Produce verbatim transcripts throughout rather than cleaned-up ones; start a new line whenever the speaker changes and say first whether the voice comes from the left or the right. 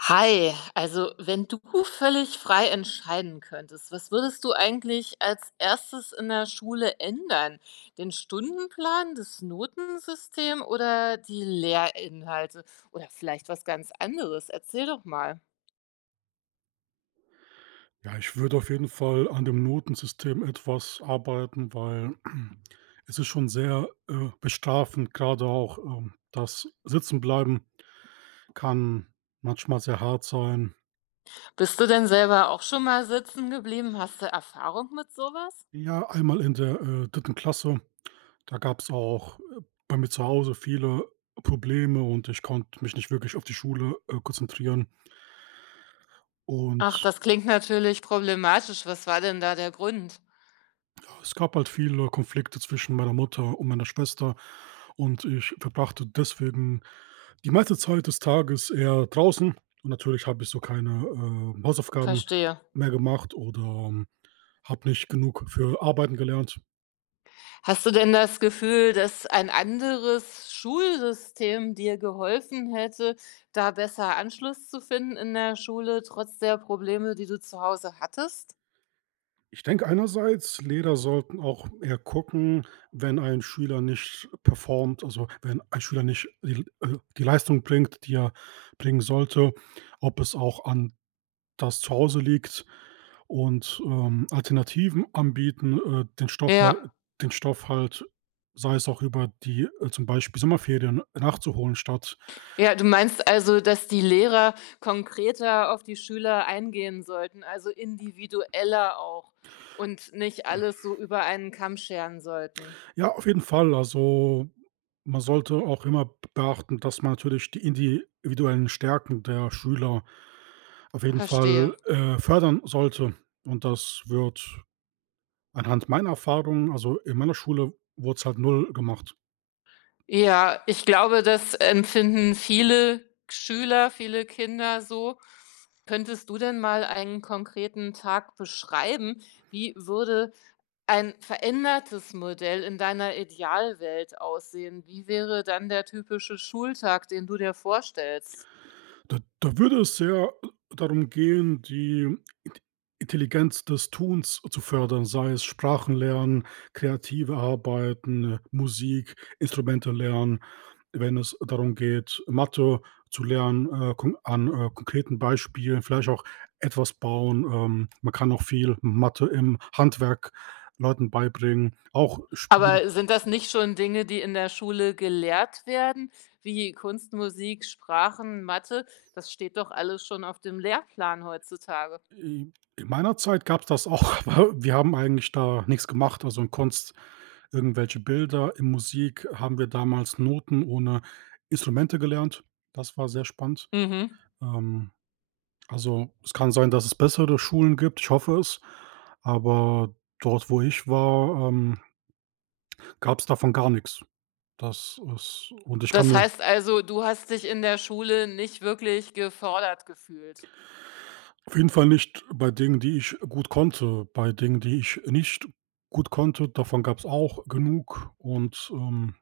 left: Hi, also wenn du völlig frei entscheiden könntest, was würdest du eigentlich als erstes in der Schule ändern? Den Stundenplan, das Notensystem oder die Lehrinhalte oder vielleicht was ganz anderes? Erzähl doch mal.
right: Ja, ich würde auf jeden Fall an dem Notensystem etwas arbeiten, weil es ist schon sehr, äh, bestrafend, gerade auch, ähm, das Sitzenbleiben kann manchmal sehr hart sein.
left: Bist du denn selber auch schon mal sitzen geblieben? Hast du Erfahrung mit sowas?
right: Ja, einmal in der, äh, dritten. Klasse, da gab es auch, äh, bei mir zu Hause viele Probleme und ich konnte mich nicht wirklich auf die Schule, äh, konzentrieren und
left: Ach, das klingt natürlich problematisch. Was war denn da der Grund?
right: Es gab halt viele Konflikte zwischen meiner Mutter und meiner Schwester und ich verbrachte deswegen die meiste Zeit des Tages eher draußen und natürlich habe ich so keine, ähm, Hausaufgaben
left: Verstehe.
right: mehr gemacht oder ähm, habe nicht genug für Arbeiten gelernt.
left: Hast du denn das Gefühl, dass ein anderes Schulsystem dir geholfen hätte, da besser Anschluss zu finden in der Schule, trotz der Probleme, die du zu Hause hattest?
right: Ich denke einerseits, Lehrer sollten auch eher gucken, wenn ein Schüler nicht performt, also wenn ein Schüler nicht die, äh die Leistung bringt, die er bringen sollte, ob es auch an das zu Hause liegt und, ähm, Alternativen anbieten, äh, den Stoff hal
left: Ja.
right: den Stoff halt, sei es auch über die, äh, zum Beispiel Sommerferien nachzuholen statt
left: Ja, du meinst also, dass die Lehrer konkreter auf die Schüler eingehen sollten, also individueller auch und nicht alles so über einen Kamm scheren sollten.
right: ja, auf jeden Fall. Also, man sollte auch immer beachten, dass man natürlich die individuellen Stärken der Schüler auf jeden
left: Verstehe.
right: Fall, äh, fördern sollte. Und das wird anhand meiner Erfahrung also, in meiner Schule wurde es halt null gemacht.
left: Ja, ich glaube, das empfinden viele Schüler, viele Kinder so. Könntest du denn mal einen konkreten Tag beschreiben? Wie würde ein verändertes Modell in deiner Idealwelt aussehen? Wie wäre dann der typische Schultag, den du dir vorstellst?
right: Da da würde es sehr darum gehen, die Int Intelligenz des Tuns zu fördern, sei es Sprachen lernen, kreative Arbeiten, äh, Musik, Instrumente lernen. Wenn es darum geht, Mathe zu lernen, äh, kon an, äh, konkreten Beispielen, vielleicht auch etwas bauen. Ähm, man kann auch viel Mathe im Handwerk Leuten beibringen, auch Spiele
left: Aber sind das nicht schon Dinge, die in der Schule gelehrt werden, wie Kunst, Musik, Sprachen, Mathe? Das steht doch alles schon auf dem Lehrplan heutzutage.
right: I in meiner Zeit gab's das auch, aber wir haben eigentlich da nix gemacht. Also, in Kunst irgendwelche Bilder, in Musik haben wir damals Noten ohne Instrumente gelernt. Das war sehr spannend.
left: Mhm.
right: Ähm, also, es kann sein, dass es bessere Schulen gibt, ich hoffe es, aber dort, wo ich war, ähm, gab's davon gar nix. Das ist und ich kann
left: Das
right: mir
left: heißt also, du hast dich in der Schule nicht wirklich gefordert gefühlt?
right: auf jeden Fall nicht bei Dingen, die ich gut konnte bei Dingen, die ich nicht gut konnte, davon gab's auch genug und, ähm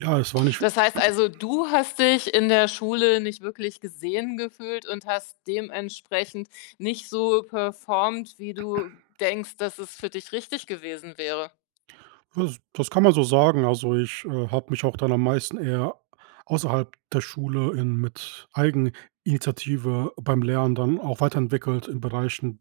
right: Ja, es war nicht
left: Das heißt also, du hast dich in der Schule nicht wirklich gesehen gefühlt und hast dementsprechend nicht so performt, wie du denkst, dass es für dich richtig gewesen wäre?
right: das das kann man so sagen. Also, ich, äh, habe mich auch dann am meisten eher außerhalb der Schule in mit Eigeninitiative beim Lernen dann auch weiterentwickelt in Bereichen,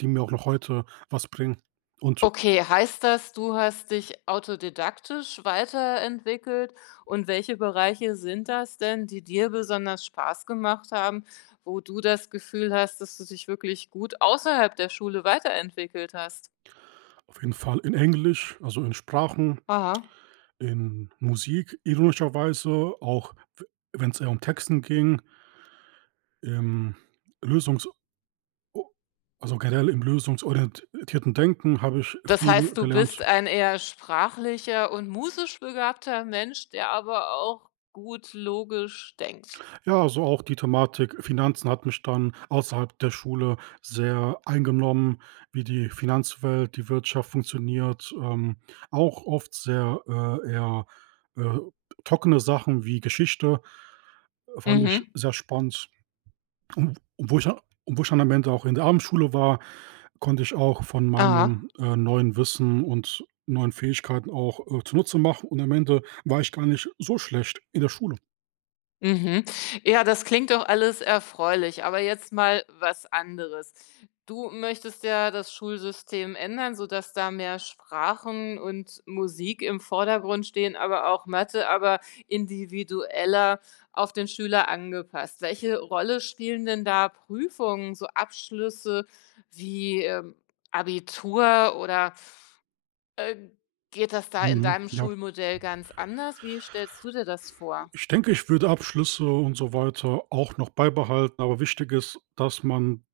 right: die mir auch noch heute was bringen. Und
left: Okay, heißt das, du hast dich autodidaktisch weiterentwickelt und welche Bereiche sind das denn, die dir besonders Spaß gemacht haben, wo du das Gefühl hast, dass du dich wirklich gut außerhalb der Schule weiterentwickelt hast?
right: auf jeden Fall in Englisch, also in Sprachen,
left: Aha.
right: in Musik, ironischerweise, auch wenn es eher um Texten ging, im Lösungs also, generell im lösungsorientierten Denken habe ich
left: Das heißt,
right: viel
left: du bist
right: gelernt.
left: ein eher sprachlicher und musisch begabter Mensch, der aber auch gut logisch denkt.
right: Ja, also auch die Thematik Finanzen hat mich dann außerhalb der Schule sehr eingenommen, wie die Finanzwelt, die Wirtschaft funktioniert. Ähm, auch oft sehr, äh, eher, äh, trockene Sachen wie Geschichte fand ich
left: Mhm.
right: sehr spannend. Und wo ich und wo ich dann am Ende auch in der Abendschule war, konnte ich auch von
left: Aha.
right: meinem, äh, neuen Wissen und neuen Fähigkeiten auch, äh, zunutze machen und am Ende war ich gar nicht so schlecht in der Schule.
left: Mhm. Ja, das klingt doch alles erfreulich, aber jetzt mal was anderes. Du möchtest ja das Schulsystem ändern, sodass da mehr Sprachen und Musik im Vordergrund stehen, aber auch Mathe, aber individueller auf den Schüler angepasst. Welche Rolle spielen denn da Prüfungen, so Abschlüsse wie ähm, Abitur oder äh, geht das da in
right: Mhm,
left: deinem
right: ja.
left: Schulmodell ganz anders? Wie stellst du dir das vor?
right: Ich denke, ich würde Abschlüsse und so weiter auch noch beibehalten, aber wichtig ist, dass man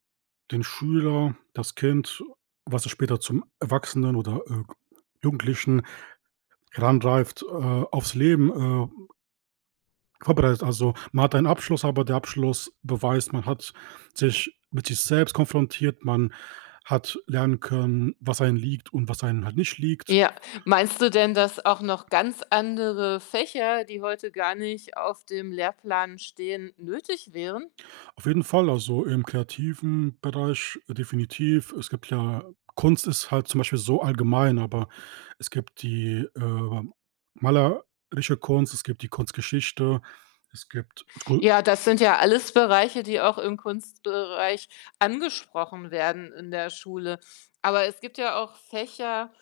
right: den Schüler, das Kind, was es später zum Erwachsenen oder, äh, Jugendlichen heranreift, äh, aufs Leben, äh, vorbereitet. Also, man hat einen Abschluss, aber der Abschluss beweist, man hat sich mit sich selbst konfrontiert, man hat lernen können, was einem liegt und was einem halt nicht liegt.
left: Ja. Meinst du denn, dass auch noch ganz andere Fächer, die heute gar nicht auf dem Lehrplan stehen, nötig wären?
right: Auf jeden Fall, also im kreativen Bereich äh, definitiv. Es gibt ja Kunst ist halt zum Beispiel so allgemein, aber es gibt die, äh, malerische Kunst, es gibt die Kunstgeschichte, es gibt Skul
left: Ja, das sind ja alles Bereiche, die auch im Kunstbereich angesprochen werden in der Schule. Aber es gibt ja auch Fächer,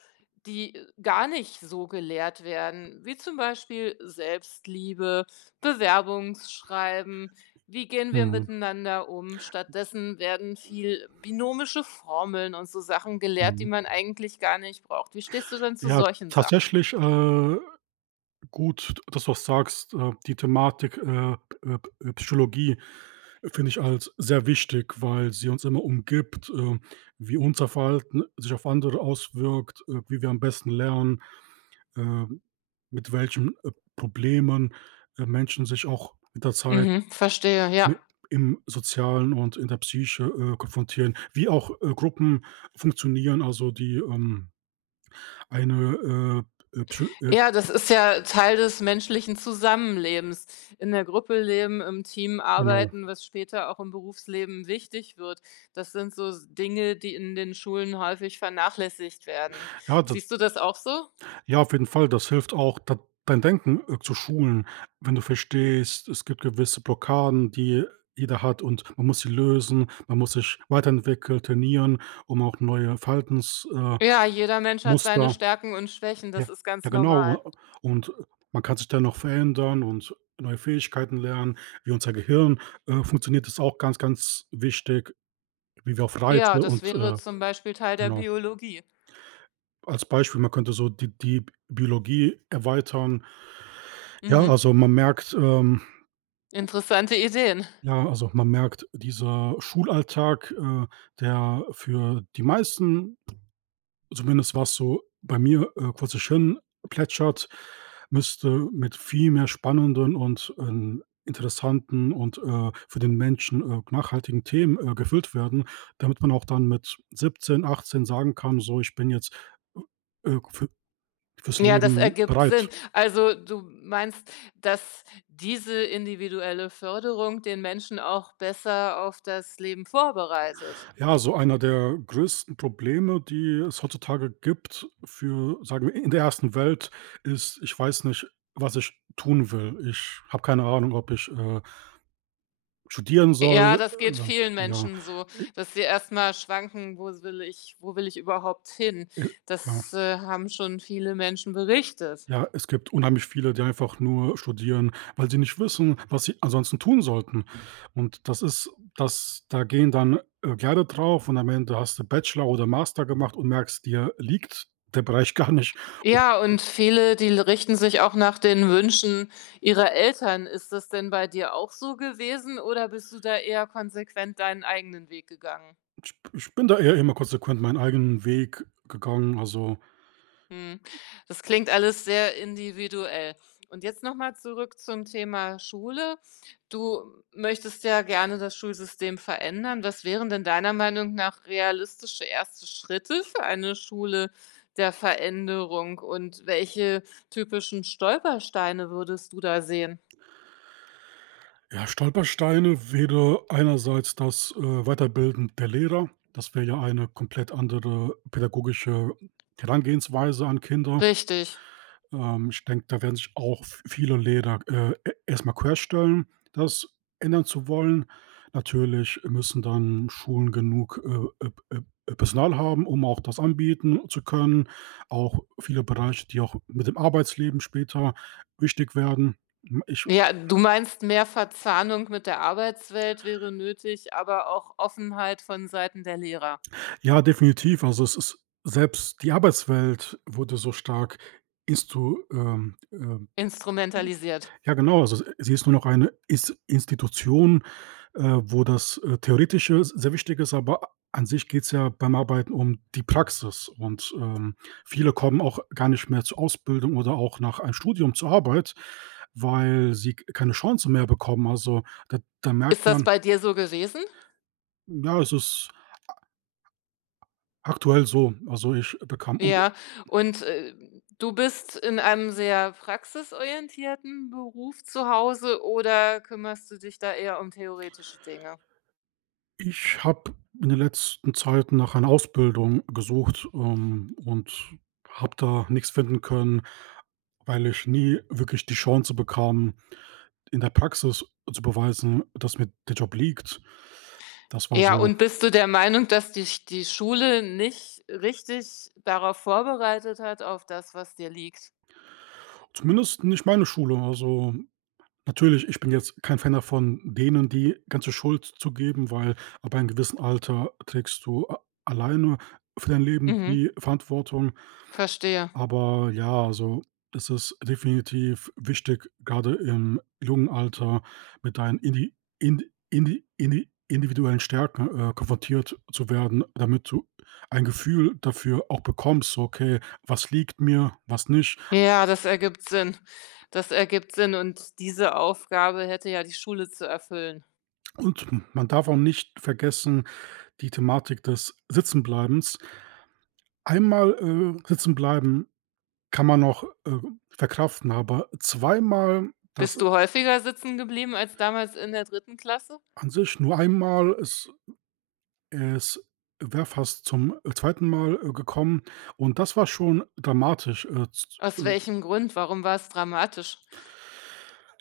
left: die äh, gar nicht so gelehrt werden, wie zum Beispiel Selbstliebe, Bewerbungsschreiben. Wie gehen wir
right: mhm,
left: miteinander um? Stattdessen werden viel binomische Formeln und so Sachen gelehrt, die
right: mhm.
left: man eigentlich gar nicht braucht. Wie stehst du denn zu
right: Ja,
left: solchen Sachen?
right: tatsächlich, äh, gut, dass du das sagst, äh, die Thematik, äh, p- äh, p- äh, Psychologie äh, finde ich als sehr wichtig, weil sie uns immer umgibt, äh, wie unser Verhalten sich auf andere auswirkt, äh, wie wir am besten lernen. äh, mit welchen, äh, Problemen, äh, Menschen sich auch mit der Zeit
left: Mhm, verstehe,
right: mi
left: ja.
right: im Sozialen und in der Psyche, äh, konfrontieren, wie auch, äh, Gruppen funktionieren, also die, ähm, eine, äh, äh, psy äh,
left: Ja, das ist ja Teil des menschlichen Zusammenlebens. In der Gruppe leben, im Team
right: genau.
left: arbeiten, was später auch im Berufsleben wichtig wird. Das sind so s Dinge, die in den Schulen häufig vernachlässigt werden.
right: Ja, d
left: Siehst du das auch so?
right: ja, auf jeden Fall, das hilft auch, d dein Denken, äh, zu schulen, wenn du verstehst, es gibt gewisse Blockaden, die jeder hat und man muss sie lösen, man muss sich weiterentwickeln, trainieren, um auch neue Verhaltensmuster äh,
left: Ja, jeder Mensch hat seine
right: Muster
left: Stärken und Schwächen, das
right: ja,
left: ist
right: ja
left: ganz normal.
right: genau. Und man kann sich dann noch verändern und neue Fähigkeiten lernen, wie unser Gehirn, äh, funktioniert, ist auch ganz, ganz wichtig, wie wir auf
left: Ja,
right: Reize
left: das
right: und,
left: wäre
right: äh
left: zum Beispiel Teil der
right: genau.
left: Biologie.
right: Als Beispiel, man könnte so die die Biologie erweitern. Ja,
left: Mhm.
right: also man merkt, ähm
left: Interessante Ideen.
right: ja, also man merkt, dieser Schulalltag, äh, der für die meisten Zumindest was so bei mir, äh, kurz das Hirn plätschert, müsste mit viel mehr spannenden und, ähm, interessanten und, äh, für den Menschen, äh, nachhaltigen Themen, äh, gefüllt werden, damit man auch dann mit siebzehn, achtzehn sagen kann: „So, ich bin jetzt, äh, für fürs
left: Ja, das
right: Leben
left: ergibt Sinn.
right: bereit.“
left: Also, du meinst, dass diese individuelle Förderung den Menschen auch besser auf das Leben vorbereitet?
right: Ja, so einer der größten Probleme, die es heutzutage gibt für sagen wir, in der ersten Welt ist: „Ich weiß nicht, was ich tun will. Ich habe keine Ahnung, ob ich, äh“ Studieren
left: Ja,
right: soll,
left: das geht
right: äh,
left: vielen
right: ja,
left: Menschen so,
right: äh,
left: dass sie erst mal schwanken: „Wo will ich wo will ich überhaupt hin?“
right: äh, ja,
left: Das, äh, haben schon viele Menschen berichtet.
right: ja, es gibt unheimlich viele, die einfach nur studieren, weil sie nicht wissen, was sie ansonsten tun sollten. Und das ist das da gehen dann, äh, Jahre drauf und am Ende hast du Bachelor oder Master gemacht und merkst, dir liegt der Bereich gar nicht. Und
left: Ja, und viele, die richten sich auch nach den Wünschen ihrer Eltern. Ist das denn bei dir auch so gewesen oder bist du da eher konsequent deinen eigenen Weg gegangen?
right: ich ich bin da eher immer konsequent meinen eigenen Weg gegangen. Also
left: Mhm. Das klingt alles sehr individuell. Und jetzt noch mal zurück zum Thema Schule. Du möchtest ja gerne das Schulsystem verändern. Was wären denn deiner Meinung nach realistische erste Schritte für eine Schule der Veränderung und welche typischen Stolpersteine würdest du da sehen?
right: Ja, Stolpersteine wäre einerseits das, äh, Weiterbilden der Lehrer. Das wäre ja eine komplett andere pädagogische Herangehensweise an Kinder.
left: Richtig.
right: Ähm, ich denke, da werden sich auch v viele Lehrer, äh, e erst querstellen, das ändern zu wollen. Natürlich müssen dann Schulen genug, äh, äh, äh, Personal haben, um auch das anbieten zu können. Auch viele Bereiche, die auch mit dem Arbeitsleben später wichtig werden. Hm, ich
left: Ja, du meinst, mehr Verzahnung mit der Arbeitswelt wäre nötig, aber auch Offenheit von Seiten der Lehrer.
right: Ja, definitiv. Also, es ist selbst die Arbeitswelt wurde so stark instu ähm, ähm
left: Instrumentalisiert.
right: ja genau, also, sie ist nur noch eine Is Institution, äh, wo das, äh, Theoretische sehr wichtig ist, aber an sich geht es ja beim Arbeiten um die Praxis und, ähm, viele kommen auch gar nicht mehr zur Ausbildung oder auch nach einem Studium zur Arbeit, weil sie k keine Chance mehr bekommen. Also, da da
left: Ist
right: merkt
left: das
right: man
left: bei dir so gewesen?
right: ja, es ist aktuell so. Also, ich bekam
left: Ja. Und, äh, du bist in einem sehr praxisorientierten Beruf zu Hause oder kümmerst du dich da eher um theoretische Dinge?
right: Ich habe in der letzten Zeit nach einer Ausbildung gesucht, ähm, und habe da nichts finden können, weil ich nie wirklich die Chance bekam, in der Praxis zu beweisen, dass mir der Job liegt. Das war
left: Ja,
right: so
left: und bist du der Meinung, dass dich die Schule nicht richtig darauf vorbereitet hat, auf das, was dir liegt?
right: zumindest nicht meine Schule. Also, natürlich, ich bin jetzt kein Fan davon, denen die ganze Schuld zu geben, weil ab einem gewissen Alter trägst du a alleine für dein Leben die
left: Mhm,
right: Verantwortung.
left: verstehe.
right: Aber ja, also, das ist definitiv wichtig, gerade im jungen Alter mit deinen indi indi indi indi individuellen Stärken, äh, konfrontiert zu werden, damit du ein Gefühl dafür auch bekommst, so: „Okay, was liegt mir, was nicht?“
left: Ja, das ergibt Sinn. Das ergibt Sinn und diese Aufgabe hätte ja die Schule zu erfüllen.
right: Und man darf auch nicht vergessen, die Thematik des Sitzenbleibens. Einmal, äh, sitzenbleiben kann man noch, äh, verkraften, aber zweimal das
left: Bist du häufiger sitzen geblieben als damals in der dritten Klasse?
right: an sich nur einmal ist Es wäre fast zum äh, zweiten Mal, äh, gekommen und das war schon dramatisch, äh, z äh,
left: Aus welchem Grund? Warum war es dramatisch?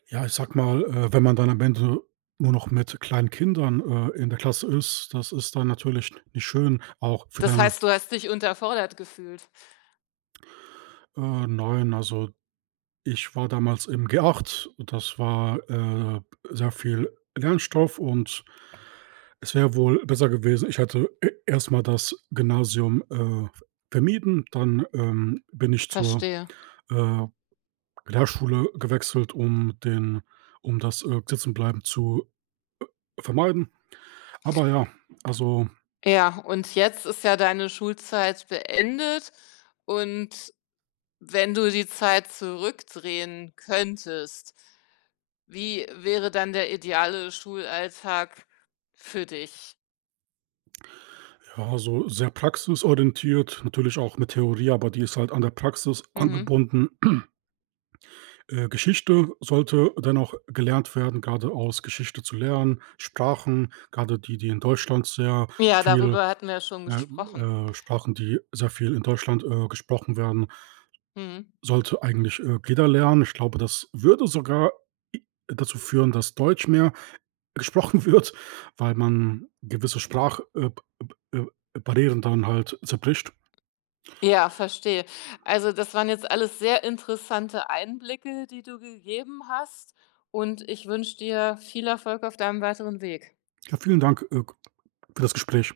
right: ja, ich sag mal, äh, wenn man dann am Ende nur noch mit kleinen Kindern, äh, in der Klasse ist, das ist dann natürlich nicht schön, auch für
left: Das
right: deine
left: heißt, du hast dich unterfordert gefühlt.
right: äh, nein, also, ich war damals im g acht. Das war, äh, sehr viel Lernstoff und es wäre wohl besser gewesen, ich hätte e erst mal das Gymnasium, äh, vermieden, dann, ähm, bin ich zur,
left: Verstehe.
right: äh Lehrschule gewechselt, um den um das, äh, Sitzenbleiben zu vermeiden. Aber ja, also,
left: Ja, und jetzt ist ja deine Schulzeit beendet und wenn du die Zeit zurückdrehen könntest, wie wäre dann der ideale Schulalltag für dich?
right: ja, so sehr praxisorientiert, natürlich auch mit Theorie, aber die ist halt an der Praxis
left: Mhm.
right: angebunden. Äh, Geschichte sollte dennoch gelernt werden, gerade aus Geschichte zu lernen. Sprachen, gerade die, die in Deutschland sehr
left: Ja,
right: viel
left: darüber hatten wir ja schon
right: ja,
left: gesprochen.
right: äh, Sprachen, die sehr viel in Deutschland, äh, gesprochen werden,
left: Mhm.
right: sollte eigentlich, äh, jeder lernen. Ich glaube, das würde sogar i dazu führen, dass Deutsch mehr gesprochen wird, weil man gewisse Sprachbarrieren äh, b b äh, Barrieren dann halt zerbricht.
left: Ja, verstehe. Also, das waren jetzt alles sehr interessante Einblicke, die du gegeben hast und ich wünsche dir viel Erfolg auf deinem weiteren Weg.
right: Ja, vielen Dank, äh, für das Gespräch.